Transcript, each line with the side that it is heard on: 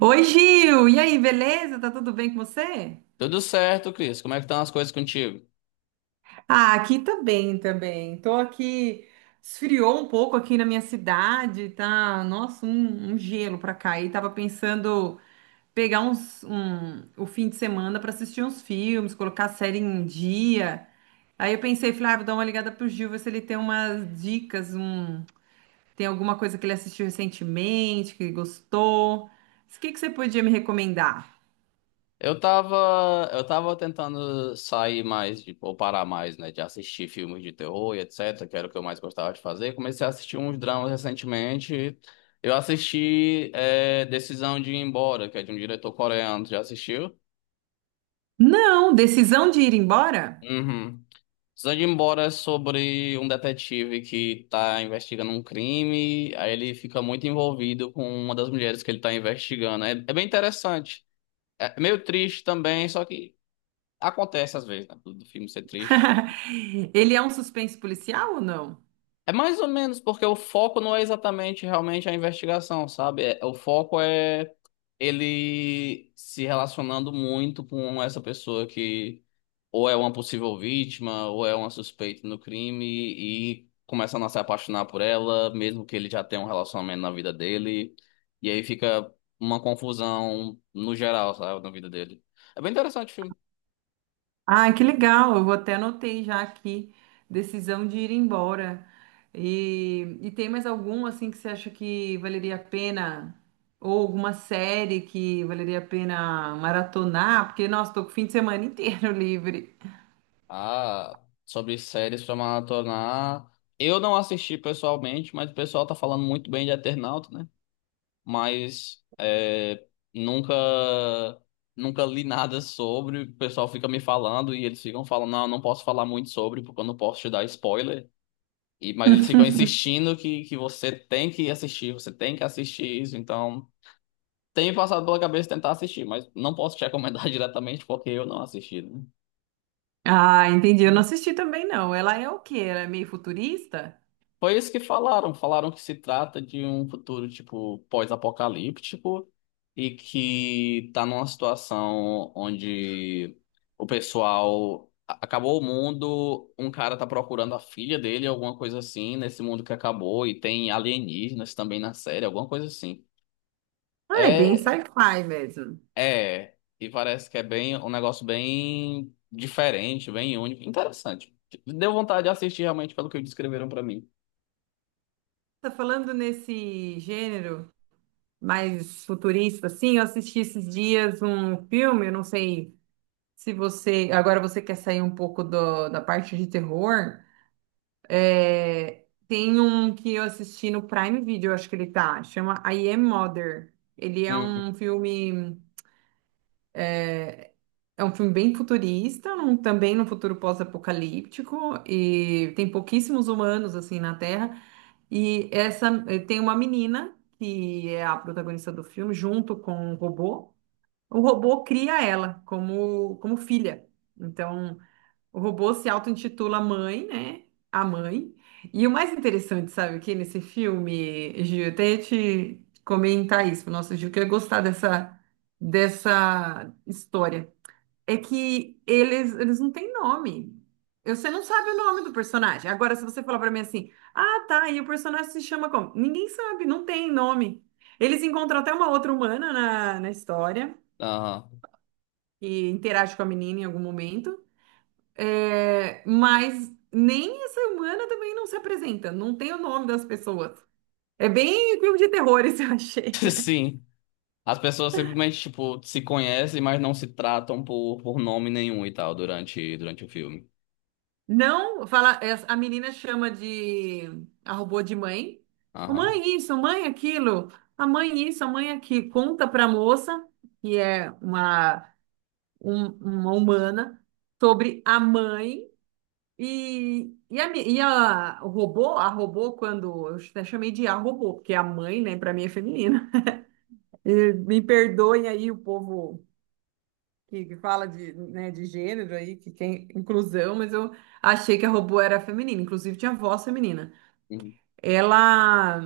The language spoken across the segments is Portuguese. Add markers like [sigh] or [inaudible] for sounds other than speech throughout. right: Oi, Gil! E aí, beleza? Tá tudo bem com você?
left: Tudo certo, Cris. Como é que estão as coisas contigo?
right: Ah, aqui também, também. Tô aqui, esfriou um pouco aqui na minha cidade, tá? Nossa, um gelo pra cá. E tava pensando pegar o fim de semana pra assistir uns filmes, colocar a série em dia. Aí eu pensei, falei, ah, vou dar uma ligada pro Gil, ver se ele tem umas dicas, tem alguma coisa que ele assistiu recentemente, que ele gostou. O que que você podia me recomendar?
left: Eu tava tentando sair mais, ou parar mais, né, de assistir filmes de terror e etc, que era o que eu mais gostava de fazer. Comecei a assistir uns dramas recentemente. Eu assisti é, Decisão de ir embora, que é de um diretor coreano. Já assistiu?
right: Não, decisão de ir embora?
left: Uhum. Decisão de ir embora é sobre um detetive que tá investigando um crime, aí ele fica muito envolvido com uma das mulheres que ele tá investigando. É, é bem interessante. É meio triste também, só que acontece às vezes, né, do filme ser triste.
right: [laughs] Ele é um suspense policial ou não?
left: É mais ou menos porque o foco não é exatamente realmente a investigação, sabe? O foco é ele se relacionando muito com essa pessoa que ou é uma possível vítima, ou é uma suspeita no crime e começando a se apaixonar por ela, mesmo que ele já tenha um relacionamento na vida dele. E aí fica uma confusão no geral, sabe? Na vida dele. É bem interessante o filme.
right: Ah, que legal! Eu até anotei já aqui, decisão de ir embora. E tem mais algum assim que você acha que valeria a pena? Ou alguma série que valeria a pena maratonar? Porque, nossa, tô com o fim de semana inteiro [laughs] livre.
left: Ah, sobre séries pra maratonar. Eu não assisti pessoalmente, mas o pessoal tá falando muito bem de Eternauta, né? Mas é, nunca nunca li nada sobre. O pessoal fica me falando e eles ficam falando, não, eu não posso falar muito sobre porque eu não posso te dar spoiler. E, mas eles ficam insistindo que você tem que assistir, você tem que assistir isso. Então, tem me passado pela cabeça tentar assistir, mas não posso te recomendar [laughs] diretamente porque eu não assisti, né?
right: Ah, entendi. Eu não assisti também, não. Ela é o quê? Ela é meio futurista?
left: Foi isso que falaram. Falaram que se trata de um futuro, tipo, pós-apocalíptico e que tá numa situação onde o pessoal acabou o mundo, um cara tá procurando a filha dele, alguma coisa assim, nesse mundo que acabou, e tem alienígenas também na série, alguma coisa assim.
right: Ah, é bem
left: É,
right: sci-fi mesmo.
left: e parece que é bem um negócio bem diferente, bem único, interessante. Deu vontade de assistir realmente pelo que descreveram pra mim.
right: Tá falando nesse gênero? Mais futurista, assim. Eu assisti esses dias um filme, eu não sei se você. Agora você quer sair um pouco da parte de terror. É, tem um que eu assisti no Prime Video, acho que ele tá, chama I Am Mother. Ele é
left: Hum.
right: um filme. É um filme bem futurista, também num futuro pós-apocalíptico, e tem pouquíssimos humanos assim na Terra. E essa tem uma menina que é a protagonista do filme, junto com um robô. O robô cria ela como filha. Então, o robô se auto-intitula mãe, né? A mãe. E o mais interessante, sabe, o que nesse filme, Gil, eu até ia te comentar isso, nossa, Gil, que eu ia gostar dessa história. É que eles não têm nome. Você não sabe o nome do personagem. Agora, se você falar pra mim assim, ah, tá, e o personagem se chama como? Ninguém sabe, não tem nome. Eles encontram até uma outra humana na história
left: Aham.
right: que interage com a menina em algum momento, é, mas nem essa humana também não se apresenta, não tem o nome das pessoas. É bem filme de terror, [laughs] isso eu achei.
left: [laughs] Sim. As pessoas simplesmente, tipo, se conhecem, mas não se tratam por nome nenhum e tal durante, durante o filme.
right: Não, fala, a menina chama de a robô de mãe. "Ô,
left: Aham.
right: mãe isso, mãe aquilo, a mãe isso, a mãe aquilo." Conta para a moça, que é uma, uma humana, sobre a mãe. E, e a robô, quando eu até chamei de a robô, porque a mãe, né, para mim é feminina. E me perdoem aí o povo que fala de, né, de gênero aí, que tem inclusão, mas eu achei que a robô era feminina, inclusive tinha voz feminina.
left: Uhum.
right: Ela,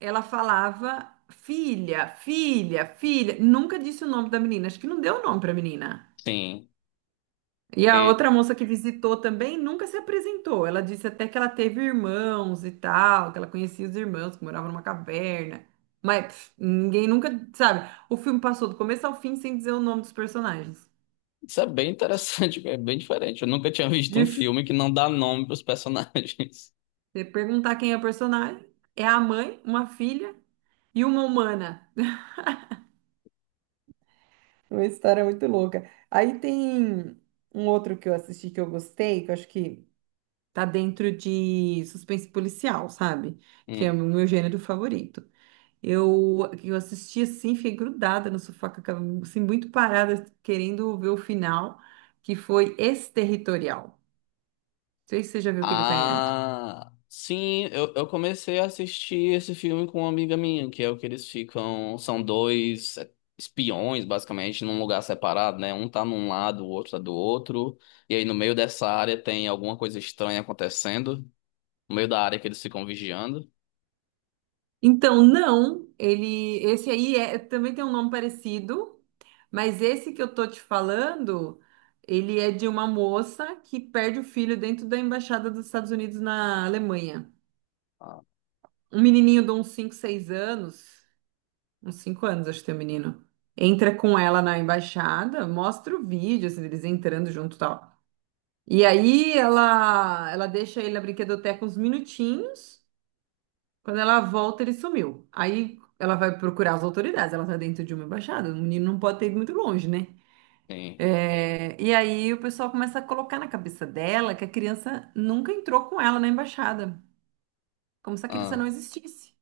right: ela falava filha, filha, filha, nunca disse o nome da menina, acho que não deu o nome para menina.
left: Sim.
right: E a
left: E
right: outra moça que visitou também nunca se apresentou. Ela disse até que ela teve irmãos e tal, que ela conhecia os irmãos, que moravam numa caverna. Mas pff, ninguém nunca, sabe? O filme passou do começo ao fim sem dizer o nome dos personagens.
left: isso é bem interessante, [laughs] é bem diferente. Eu nunca tinha visto
right: E
left: um
right: f-
left: filme que não dá nome pros personagens.
right: Você perguntar quem é o personagem, é a mãe, uma filha e uma humana. [laughs] Uma história muito louca. Aí tem um outro que eu assisti que eu gostei, que eu acho que tá dentro de suspense policial, sabe?
left: [laughs]
right: Que é o
left: Hum.
right: meu gênero favorito. Eu assisti assim, fiquei grudada no sofá, com aquela- assim, muito parada, querendo ver o final, que foi Exterritorial. Não sei se você já viu que ele tá em... É.
left: Ah, sim, eu comecei a assistir esse filme com uma amiga minha, que é o que eles ficam. São dois é, espiões, basicamente, num lugar separado, né? Um tá num lado, o outro tá do outro. E aí no meio dessa área tem alguma coisa estranha acontecendo. No meio da área que eles ficam vigiando.
right: Então, não, ele, esse aí é, também tem um nome parecido, mas esse que eu tô te falando, ele é de uma moça que perde o filho dentro da embaixada dos Estados Unidos na Alemanha.
left: Ah,
right: Um menininho de uns 5, 6 anos. Uns cinco anos, acho que tem o menino. Entra com ela na embaixada, mostra o vídeo, assim, deles entrando junto e tal. E aí ela deixa ele na brinquedoteca uns minutinhos. Quando ela volta, ele sumiu. Aí ela vai procurar as autoridades. Ela tá dentro de uma embaixada. O menino não pode ter ido muito longe, né?
left: sim.
right: É, e aí o pessoal começa a colocar na cabeça dela que a criança nunca entrou com ela na embaixada. Como se a criança não
left: Ah,
right: existisse.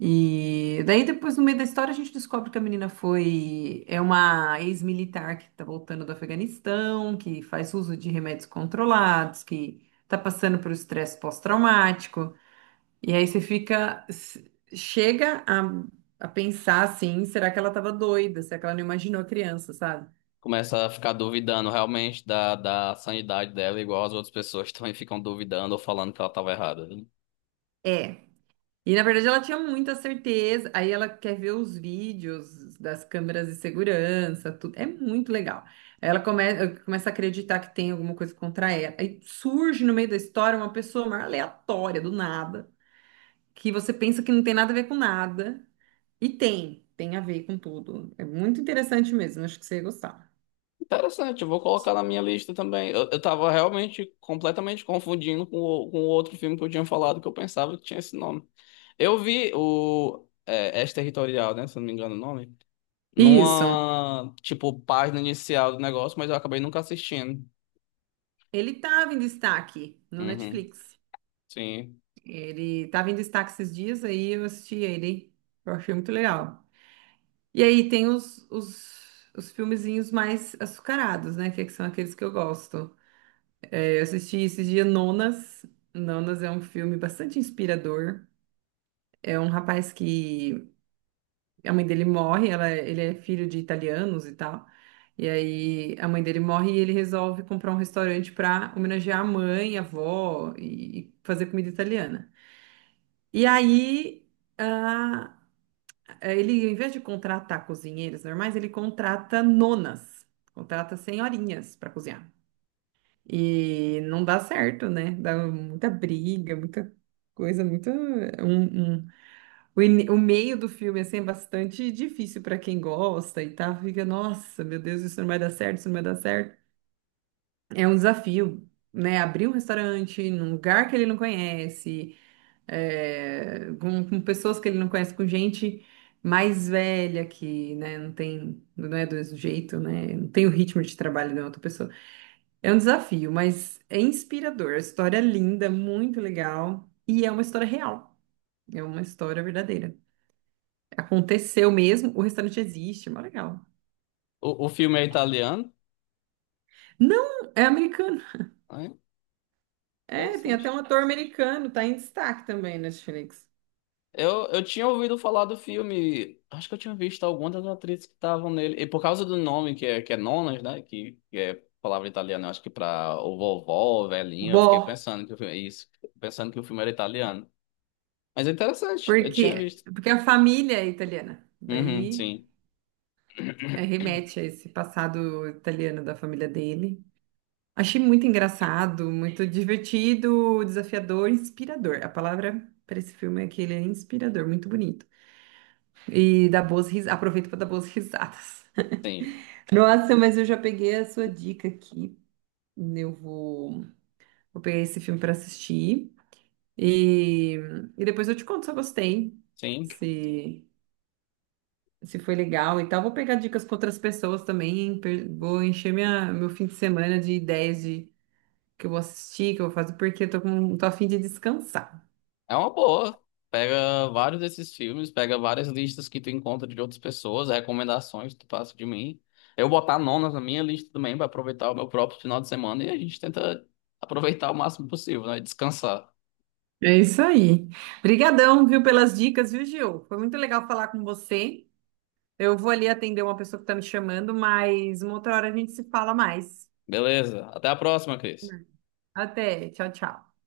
right: E daí depois, no meio da história, a gente descobre que a menina foi uma ex-militar que está voltando do Afeganistão, que faz uso de remédios controlados, que está passando por estresse pós-traumático. E aí você chega a pensar assim, será que ela estava doida? Será que ela não imaginou a criança, sabe?
left: começa a ficar duvidando realmente da, da sanidade dela, igual as outras pessoas [laughs] também ficam duvidando ou falando que ela tava errada. Né?
right: É. E na verdade ela tinha muita certeza. Aí ela quer ver os vídeos das câmeras de segurança, tudo. É muito legal. Aí ela começa a acreditar que tem alguma coisa contra ela. Aí surge no meio da história uma pessoa mais aleatória, do nada, que você pensa que não tem nada a ver com nada. Tem a ver com tudo. É muito interessante mesmo, acho que você ia gostar.
left: Interessante, eu vou colocar na minha lista também. Eu tava realmente completamente confundindo com o outro filme que eu tinha falado, que eu pensava que tinha esse nome. Eu vi o é, territorial né? Se eu não me engano o nome.
right: Isso.
left: Numa, tipo, página inicial do negócio, mas eu acabei nunca assistindo.
right: Ele estava em destaque no
left: Uhum,
right: Netflix.
left: sim.
right: Ele estava em destaque esses dias, aí eu assisti ele. Eu achei muito legal. E aí tem os filmezinhos mais açucarados, né? Que são aqueles que eu gosto. É, eu assisti esse dia Nonas. Nonas é um filme bastante inspirador. É um rapaz que a mãe dele morre, ele é filho de italianos e tal. E aí a mãe dele morre e ele resolve comprar um restaurante para homenagear a mãe, a avó e fazer comida italiana. E aí ele, em vez de contratar cozinheiros normais, ele contrata nonas, contrata senhorinhas para cozinhar. E não dá certo, né? Dá muita briga, muita coisa, muita. um- um- o meio do filme assim, é bastante difícil para quem gosta e tá, fica, nossa, meu Deus, isso não vai dar certo, isso não vai dar certo. É um desafio, né? Abrir um restaurante num lugar que ele não conhece é, com pessoas que ele não conhece, com gente mais velha que, né, não tem, não é do mesmo jeito, né, não tem o ritmo de trabalho de outra pessoa. É um desafio, mas é inspirador. A história é linda, muito legal e é uma história real. É uma história verdadeira. Aconteceu mesmo, o restaurante existe, é mó legal.
left: O filme é italiano,
right: Não, é americano.
left: né?
right: É, tem até
left: Interessante.
right: um ator americano, tá em destaque também na Netflix.
left: Eu tinha ouvido falar do filme, acho que eu tinha visto algumas das atrizes que estavam nele. E por causa do nome, que é Nonas, né? Que é palavra italiana, eu acho que pra o vovó, velhinha, eu fiquei
right: Bom,
left: pensando que o filme, isso, pensando que o filme era italiano. Mas é interessante, eu tinha visto.
right: porque a família é italiana.
left: Uhum,
right: Daí
left: sim,
right: é, remete a esse passado italiano da família dele. Achei muito engraçado, muito divertido, desafiador, inspirador. A palavra para esse filme é que ele é inspirador, muito bonito. E dá boas risadas. Aproveito para dar boas risadas.
left: sim,
right: [laughs] Nossa, mas eu já peguei a sua dica aqui. Eu vou, vou pegar esse filme para assistir. E, e depois eu te conto se eu gostei.
left: sim.
right: Se se foi legal e tal. Vou pegar dicas com outras pessoas também. Vou encher meu fim de semana de ideias de que eu vou assistir, que eu vou fazer, porque eu tô a fim de descansar.
left: É uma boa. Pega vários desses filmes, pega várias listas que tu encontra de outras pessoas, recomendações que tu passa de mim. Eu botar nonas na minha lista também pra aproveitar o meu próprio final de semana e a gente tenta aproveitar o máximo possível, né? Descansar.
right: É isso aí. Obrigadão, viu, pelas dicas, viu, Gil? Foi muito legal falar com você. Eu vou ali atender uma pessoa que tá me chamando, mas uma outra hora a gente se fala mais.
left: Beleza. Até a próxima, Cris.
right: Até, tchau, tchau.